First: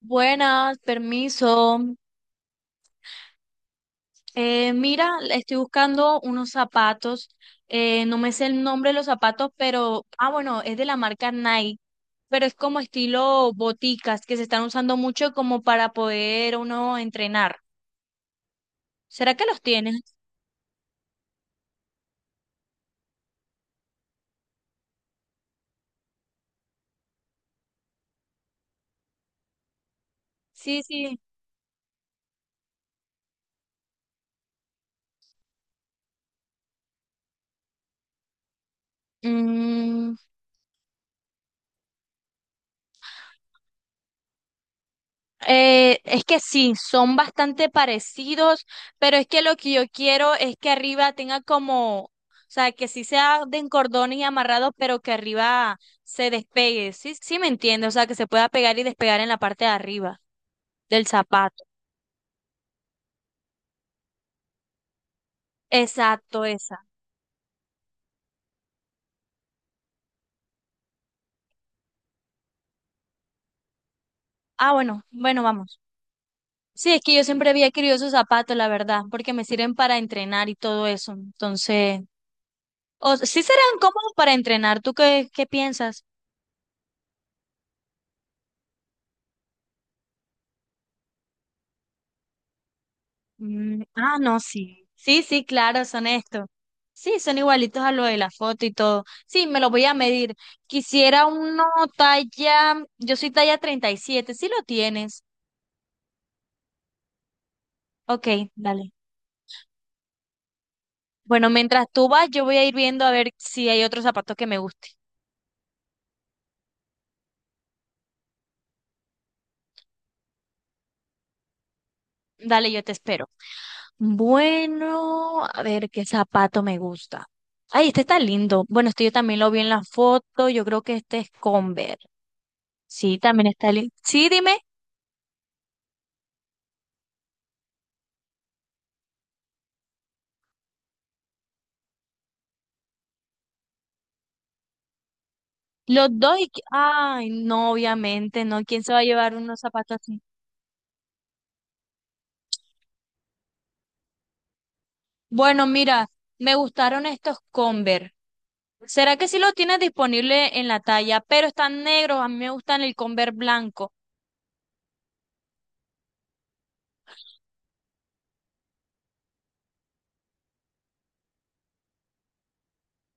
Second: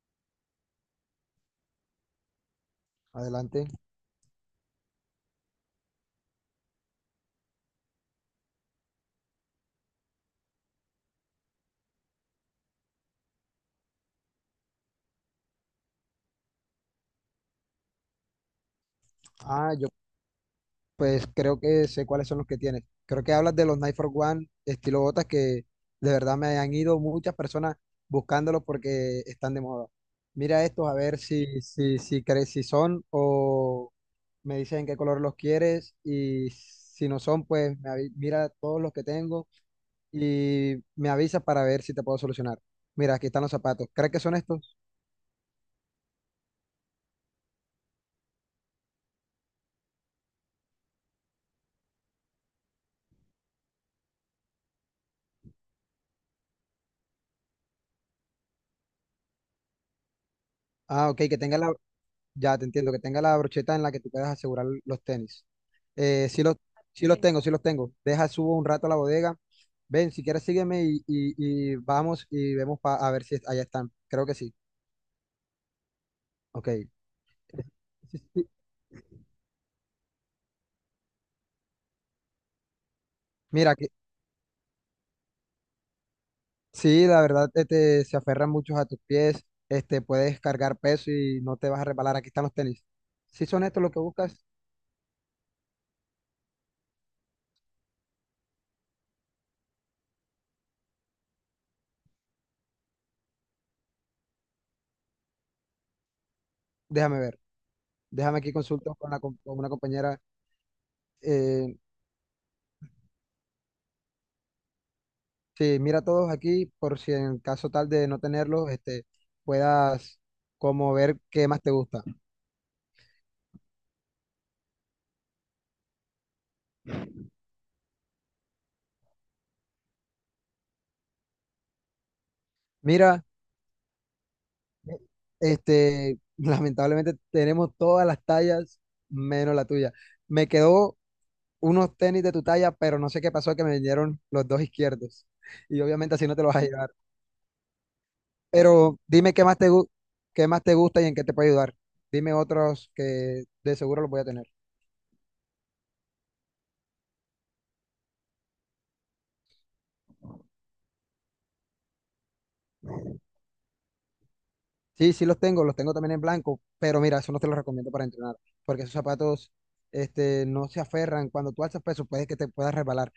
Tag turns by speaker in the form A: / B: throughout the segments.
A: Buenas, permiso.
B: Adelante.
A: Mira, estoy buscando unos zapatos. No me sé el nombre de los zapatos, pero, ah, bueno, es de la marca Nike, pero es como estilo boticas que se están usando mucho como para poder uno entrenar. ¿Será que los
B: Yo
A: tienes?
B: pues creo que sé cuáles son los que tienes. Creo que hablas de los Night for One estilo botas que de verdad me han ido muchas personas buscándolos porque están de moda. Mira
A: Sí,
B: estos a ver
A: sí.
B: si crees si son, o me dices en qué color los quieres, y si no son, pues mira todos los que tengo
A: Mm.
B: y me avisas para ver si te puedo solucionar. Mira, aquí están los zapatos. ¿Crees que son estos?
A: Es que sí, son bastante parecidos, pero es que lo que yo quiero es que arriba tenga como, o sea, que sí sea de cordones y amarrados, pero que arriba se despegue. Sí, sí me entiende, o sea, que se pueda pegar y despegar en la parte de arriba del
B: Ok,
A: zapato.
B: ya te entiendo, que tenga la brocheta en la que tú puedas asegurar los tenis. Eh, sí
A: Exacto,
B: los,
A: esa.
B: sí los tengo, sí los tengo. Deja, subo un rato a la bodega. Ven, si quieres sígueme y vamos y a ver si allá están. Creo que sí.
A: Ah, bueno, bueno, vamos.
B: Ok.
A: Sí, es que yo siempre había querido esos
B: Sí,
A: zapatos, la verdad, porque me sirven para entrenar y todo eso. Entonces, o sí
B: mira,
A: serán
B: que
A: cómodos para entrenar. ¿Tú qué piensas?
B: sí, la verdad se aferran muchos a tus pies. Puedes cargar peso y no te vas a reparar. Aquí están los tenis. Si son
A: Mm,
B: estos los que
A: ah, no,
B: buscas,
A: sí. Sí, sí, claro, son estos. Sí, son igualitos a lo de la foto y todo. Sí, me lo voy a medir. Quisiera uno talla, yo soy talla 37, si lo tienes.
B: déjame ver.
A: Ok,
B: Déjame, aquí
A: dale.
B: consulto con, con una compañera.
A: Bueno,
B: eh,
A: mientras tú vas, yo voy a ir viendo a ver si hay otro zapato que me guste.
B: Sí, mira todos aquí por si en caso tal de no tenerlos, puedas como ver qué más te gusta.
A: Dale, yo te espero. Bueno, a ver qué zapato me gusta. Ay, este está lindo. Bueno, este yo también lo vi en la foto. Yo creo que este es Converse. Sí,
B: Mira,
A: también está lindo. Sí, dime.
B: lamentablemente tenemos todas las tallas menos la tuya. Me quedó unos tenis de tu talla, pero no sé qué pasó que me vinieron los dos izquierdos. Y
A: Los
B: obviamente así no
A: dos
B: te los vas a llevar.
A: ay, no, obviamente, no. ¿Quién se va
B: Pero
A: a
B: dime
A: llevar unos zapatos así?
B: qué más te gusta y en qué te puede ayudar. Dime otros que de seguro los voy a tener.
A: Bueno, mira, me gustaron estos Converse. ¿Será que sí lo tienes disponible en la talla? Pero están negros, a mí me gustan el Converse blanco.
B: Sí, sí los tengo también en blanco, pero mira, eso no te los recomiendo para entrenar, porque esos zapatos, no se aferran. Cuando tú alzas peso, puede que te puedas resbalar.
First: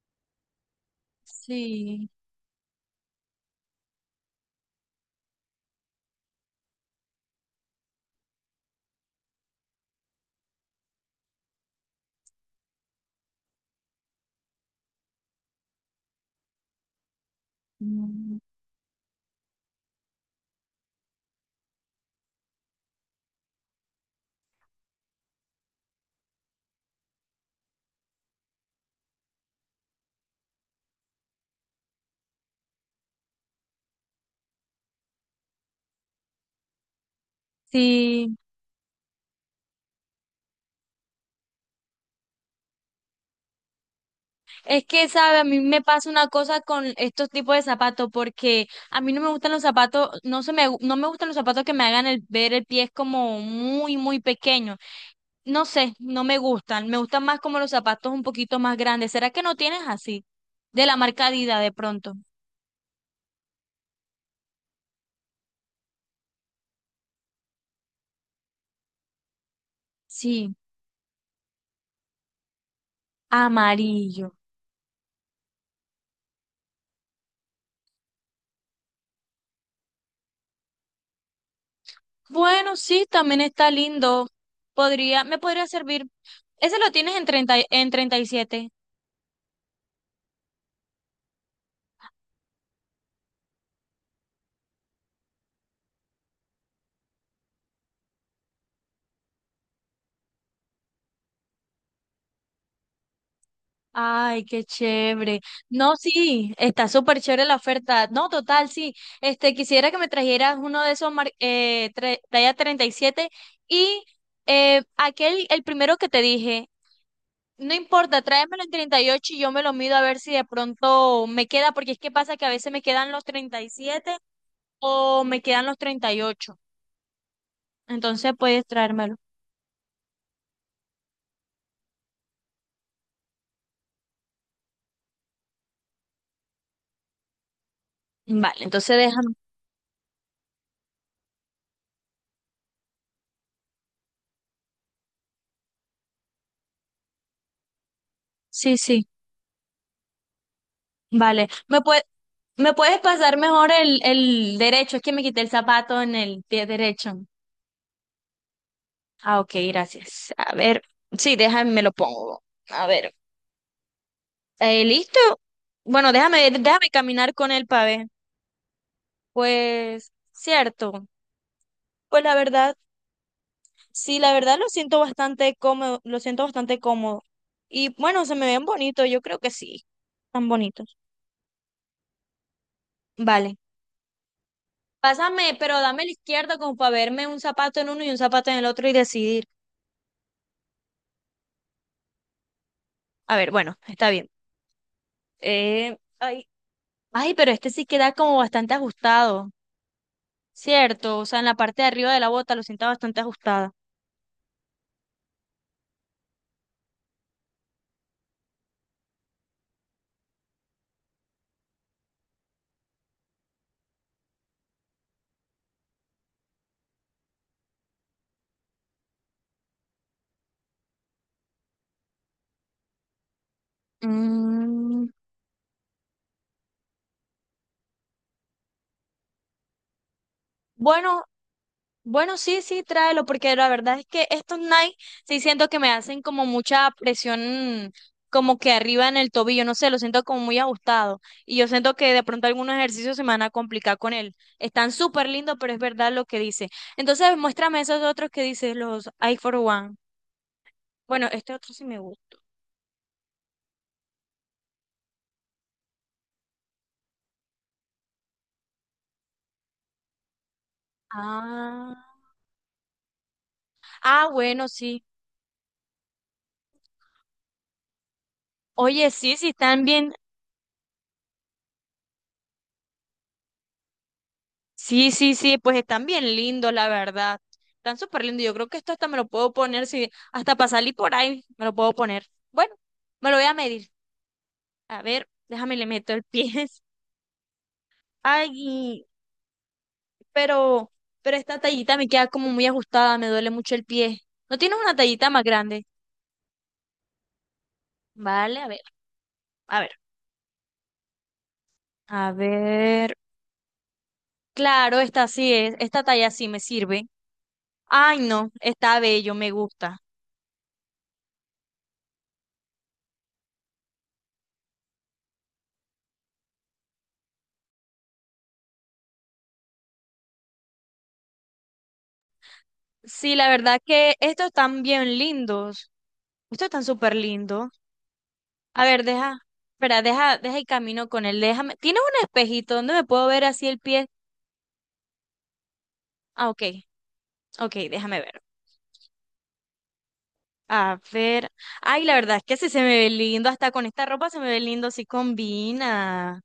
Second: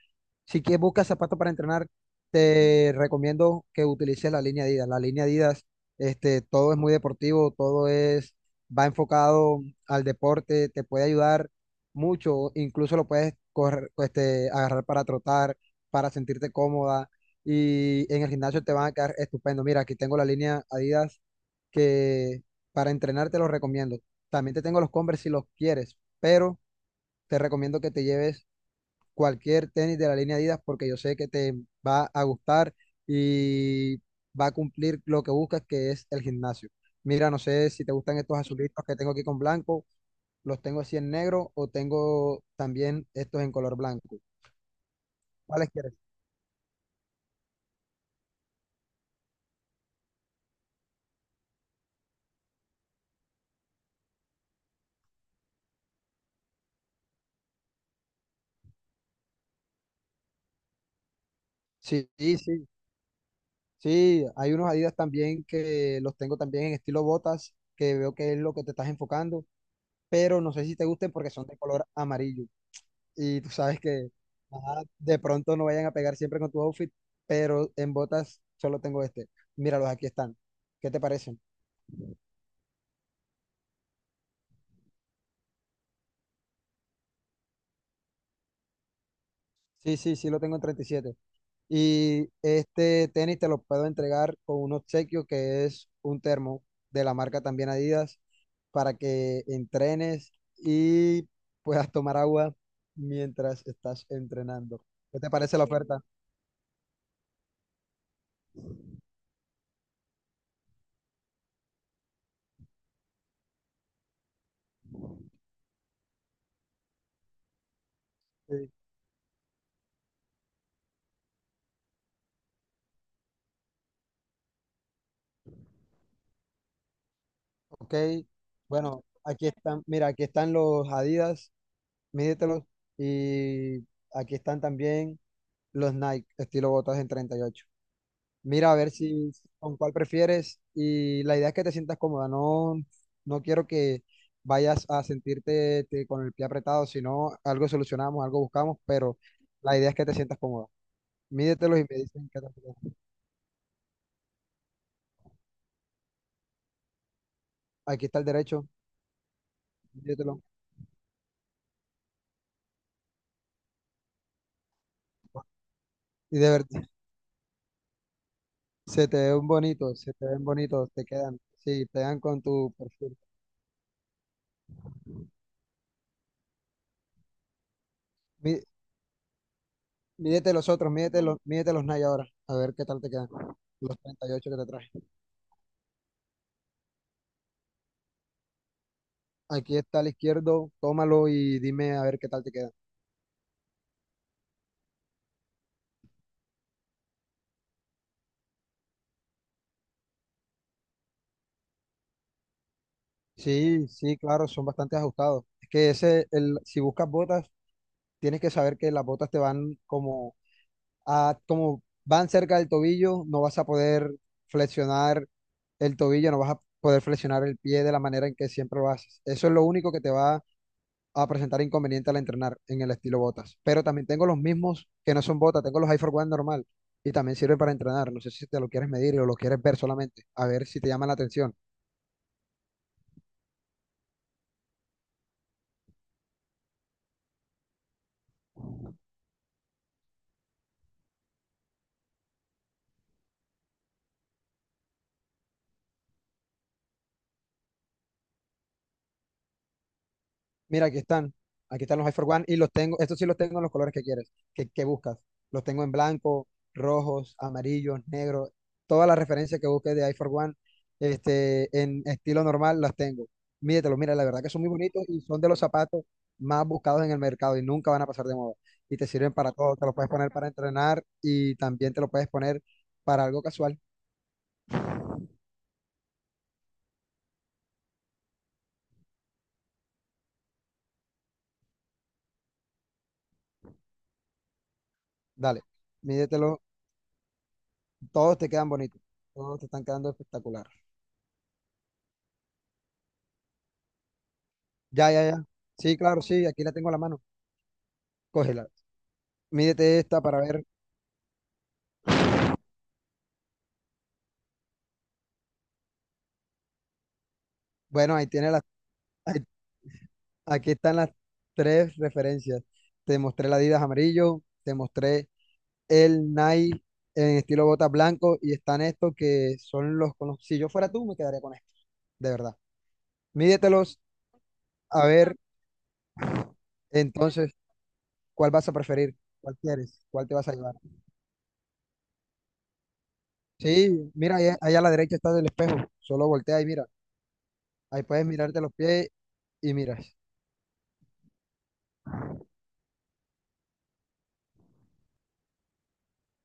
B: Si quieres buscas zapatos para entrenar,
A: Sí.
B: te recomiendo que utilices la línea Adidas. La línea Adidas, todo es muy deportivo, todo es, va enfocado al deporte, te puede ayudar mucho, incluso lo puedes correr, agarrar para trotar, para sentirte cómoda, y en el
A: Mm.
B: gimnasio te van a quedar estupendo. Mira, aquí tengo la línea Adidas que para entrenar te los recomiendo. También te tengo los Converse si los quieres, pero te recomiendo que te lleves cualquier tenis de la línea Adidas porque yo sé que te va a gustar y va a cumplir lo que buscas, que es el gimnasio. Mira, no sé si te gustan
A: Sí.
B: estos azulitos que tengo aquí con blanco, los tengo así en negro o tengo también estos en color blanco.
A: Es que, sabe, a mí
B: ¿Cuáles
A: me
B: quieres?
A: pasa una cosa con estos tipos de zapatos, porque a mí no me gustan los zapatos, no me gustan los zapatos que me hagan el, ver el pie es como muy, muy pequeño. No sé, no me gustan. Me gustan más como los zapatos un poquito más grandes. ¿Será que no tienes así? De la marca Adidas de
B: Sí,
A: pronto.
B: sí, sí. Sí, hay unos Adidas también que los tengo también en estilo botas, que veo que es lo que te estás enfocando. Pero no
A: Sí,
B: sé si te gusten porque son de color amarillo. Y tú sabes que,
A: amarillo.
B: ajá, de pronto no vayan a pegar siempre con tu outfit, pero en botas solo tengo este. Míralos, aquí están. ¿Qué te parecen?
A: Bueno, sí, también está lindo. Podría, me podría servir. Ese lo tienes en en 37.
B: Sí, sí, sí, lo tengo en 37. Y siete. Y este tenis te lo puedo entregar con un obsequio que es un termo de la marca también Adidas para que entrenes y puedas tomar agua mientras estás
A: Ay, qué
B: entrenando. ¿Qué te
A: chévere.
B: parece la
A: No,
B: oferta?
A: sí, está súper chévere la oferta. No, total, sí. Este, quisiera que me trajeras uno de esos talla 37 y aquel, el primero que te dije. No importa, tráemelo en
B: Sí.
A: 38 y yo me lo mido a ver si de pronto me queda, porque es que pasa que a veces me quedan los 37 o me quedan los 38.
B: Ok,
A: Entonces puedes
B: bueno,
A: traérmelo.
B: aquí están, mira, aquí están los Adidas, mídetelos, y aquí están también los Nike, estilo botas en 38.
A: Vale,
B: Mira, a ver
A: entonces
B: si
A: déjame.
B: con cuál prefieres, y la idea es que te sientas cómoda. No, no quiero que vayas a sentirte te- con el pie apretado, sino algo solucionamos, algo
A: Sí,
B: buscamos,
A: sí,
B: pero la idea es que te sientas cómoda.
A: vale.
B: Mídetelos
A: ¿Me
B: y me
A: puede,
B: dicen qué tal te
A: me
B: queda.
A: puedes pasar mejor el derecho? Es que me quité el zapato en el pie derecho.
B: Aquí está el derecho,
A: Ah, ok, gracias.
B: mídetelo,
A: A ver, sí, déjame, me lo pongo. A ver, ¿listo? Bueno,
B: y
A: déjame,
B: de verdad.
A: déjame caminar con él para ver.
B: Se te ven bonitos,
A: Pues,
B: se te ven bonitos,
A: cierto.
B: te quedan. Sí, te dan
A: Pues la
B: con tu
A: verdad.
B: perfil.
A: Sí, la verdad lo siento bastante cómodo, lo siento bastante cómodo. Y bueno, se me
B: Mí-
A: ven bonitos, yo creo que sí, están
B: Mídete los otros,
A: bonitos.
B: mídete los Nike ahora, a ver qué tal te quedan.
A: Vale.
B: Los 38 que te traje.
A: Pásame, pero dame la izquierda como para verme un zapato en uno y un zapato en el otro y decidir.
B: Aquí está al izquierdo, tómalo y dime a ver qué tal te quedan.
A: A ver, bueno, está bien. Ay, ay, pero este sí queda como bastante ajustado, ¿cierto? O sea, en la parte de arriba de la bota lo siento bastante ajustada.
B: Sí, sí, claro, son bastante ajustados. Es que ese, el, si buscas botas, tienes que saber que las botas te van como, a, como van cerca del tobillo, no vas a poder flexionar el tobillo, no vas a poder flexionar el pie de la manera en que siempre lo haces. Eso es lo único que te va a presentar inconveniente al entrenar en el estilo botas. Pero también tengo los mismos
A: Mm,
B: que no son botas, tengo los High for One normal y también sirven para entrenar. No sé si te lo quieres medir o lo quieres ver solamente, a ver si te llama la
A: bueno.
B: atención.
A: Bueno, sí, sí, tráelo, porque la verdad es que estos Nike sí siento que me hacen como mucha presión, como que arriba en el tobillo, no sé, lo siento como muy ajustado. Y yo siento que de pronto algunos ejercicios se me van a complicar con él. Están súper lindos, pero es verdad lo que dice. Entonces, muéstrame esos otros que dices, los I for One.
B: Mira, aquí
A: Bueno,
B: están.
A: este otro sí
B: Aquí
A: me
B: están los iPhone
A: gusta.
B: One y los tengo, estos sí los tengo en los colores que quieres, que buscas. Los tengo en blanco, rojos, amarillos, negros. Todas las referencias que busques de iPhone One,
A: Ah,
B: en estilo normal las tengo. Mídetelos, mira, la
A: ah,
B: verdad que son
A: bueno,
B: muy
A: sí.
B: bonitos y son de los zapatos más buscados en el mercado y nunca van a pasar de moda. Y te
A: Oye,
B: sirven
A: sí, sí,
B: para todo,
A: están
B: te los puedes
A: bien.
B: poner para entrenar y también te lo puedes poner para algo casual.
A: Sí, sí, sí, pues están bien lindos, la verdad. Están súper lindos. Yo creo que esto hasta me lo puedo poner, si hasta para salir por ahí me lo puedo poner. Bueno, me lo voy a medir. A ver,
B: Dale,
A: déjame le meto el pie.
B: mídetelo, todos te quedan bonitos,
A: Ay,
B: todos te están quedando espectaculares.
A: pero, pero esta tallita me queda como muy ajustada, me duele mucho el pie. ¿No tienes una
B: Ya, ya,
A: tallita más
B: ya.
A: grande?
B: Sí, claro, sí, aquí la tengo a la mano.
A: Vale, a
B: Cógela.
A: ver, a ver,
B: Mídete esta para ver.
A: a ver. Claro, esta sí es, esta talla sí me sirve.
B: Bueno,
A: Ay,
B: ahí
A: no,
B: tiene las.
A: está bello,
B: ahí-
A: me gusta.
B: Aquí están las tres referencias. Te mostré la Adidas amarillo, te mostré el Nike en estilo bota blanco y están estos que son los con los. Si yo fuera tú, me quedaría con estos, de verdad.
A: Sí, la verdad
B: Mídetelos
A: que estos están
B: a
A: bien
B: ver
A: lindos. Ustedes están súper
B: entonces
A: lindo.
B: cuál vas a
A: A ver,
B: preferir,
A: deja,
B: cuál quieres,
A: espera,
B: cuál te
A: deja,
B: vas a
A: deja el
B: llevar.
A: camino con él. Déjame. ¿Tienes un espejito donde me puedo ver así el pie?
B: Sí, mira, ahí a la derecha está el espejo. Solo
A: Ah,
B: voltea
A: ok,
B: y mira.
A: ok,
B: Ahí
A: déjame
B: puedes
A: ver.
B: mirarte los pies y miras.
A: A ver. Ay, la verdad es que sí se me ve lindo. Hasta con esta ropa se me ve lindo, sí combina.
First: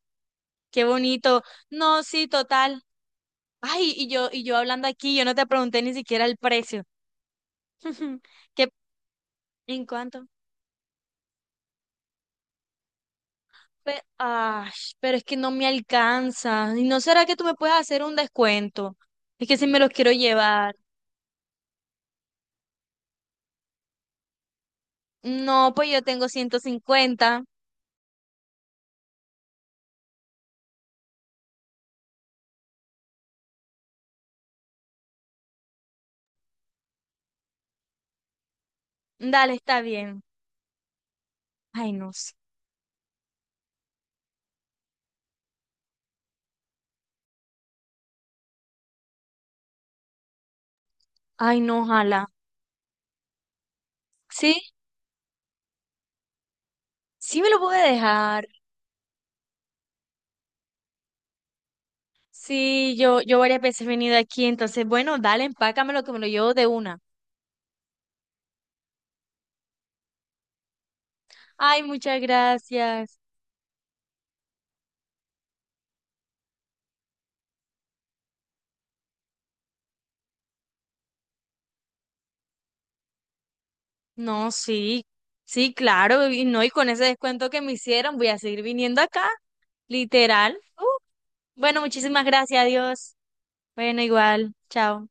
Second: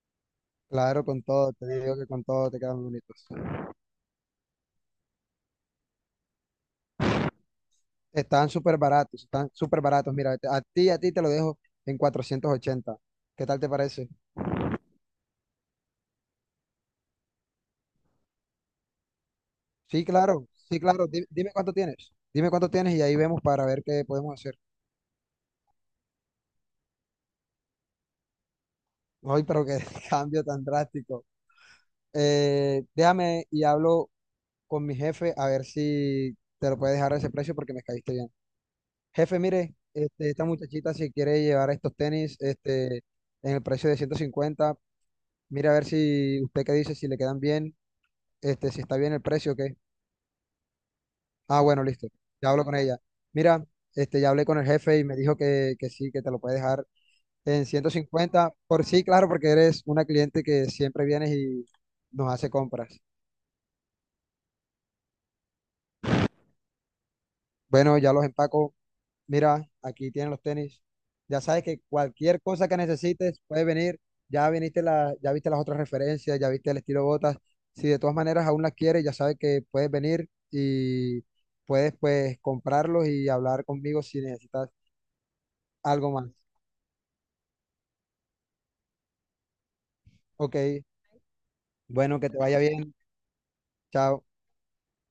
A: Qué
B: Claro, con
A: bonito.
B: todo, te digo
A: No,
B: que con
A: sí,
B: todo te
A: total.
B: quedan bonitos.
A: Ay, y yo hablando aquí, yo no te pregunté ni siquiera el precio.
B: Están
A: ¿Qué,
B: súper baratos, están súper
A: en
B: baratos.
A: cuánto?
B: Mira, a ti te lo dejo en 480. ¿Qué tal te parece?
A: Ay, pero es que no me alcanza. ¿Y no será que tú me puedes hacer un descuento? Es que si me los
B: Sí,
A: quiero
B: claro,
A: llevar.
B: sí, claro. Dime, cuánto tienes. Dime cuánto tienes y ahí vemos para ver qué podemos hacer.
A: No, pues yo tengo 150.
B: Ay, pero qué cambio tan drástico. Déjame y hablo con mi jefe a ver si te lo puede dejar a ese precio porque me caíste bien. Jefe,
A: Dale,
B: mire,
A: está bien.
B: esta muchachita si quiere llevar
A: Ay,
B: estos
A: no sé.
B: tenis, en el precio de 150. Mira a ver si usted qué dice, si le quedan bien, si está bien el precio o qué.
A: Ay,
B: Ah,
A: no,
B: bueno, listo.
A: ojalá.
B: Ya hablo con ella. Mira, ya hablé
A: Sí,
B: con el jefe y me dijo que sí, que te lo puede dejar
A: sí me lo
B: en
A: pude
B: ciento
A: dejar.
B: cincuenta, Por sí, claro, porque eres una cliente que siempre vienes y nos hace compras.
A: Sí, yo varias veces he venido aquí, entonces, bueno, dale, empácamelo que me lo llevo de una.
B: Bueno, ya los empaco. Mira, aquí tienen los tenis. Ya sabes que
A: Ay, muchas
B: cualquier cosa que
A: gracias.
B: necesites puedes venir. Ya viste las otras referencias, ya viste el estilo botas. Si de todas maneras aún las quieres, ya sabes que puedes venir y puedes pues comprarlos y hablar conmigo si
A: No,
B: necesitas
A: sí, sí,
B: algo
A: claro,
B: más.
A: y no, y con ese descuento que me hicieron, voy a seguir viniendo acá,
B: Ok,
A: literal. Bueno,
B: bueno,
A: muchísimas
B: que te vaya
A: gracias,
B: bien.
A: adiós. Bueno,
B: Chao.
A: igual, chao.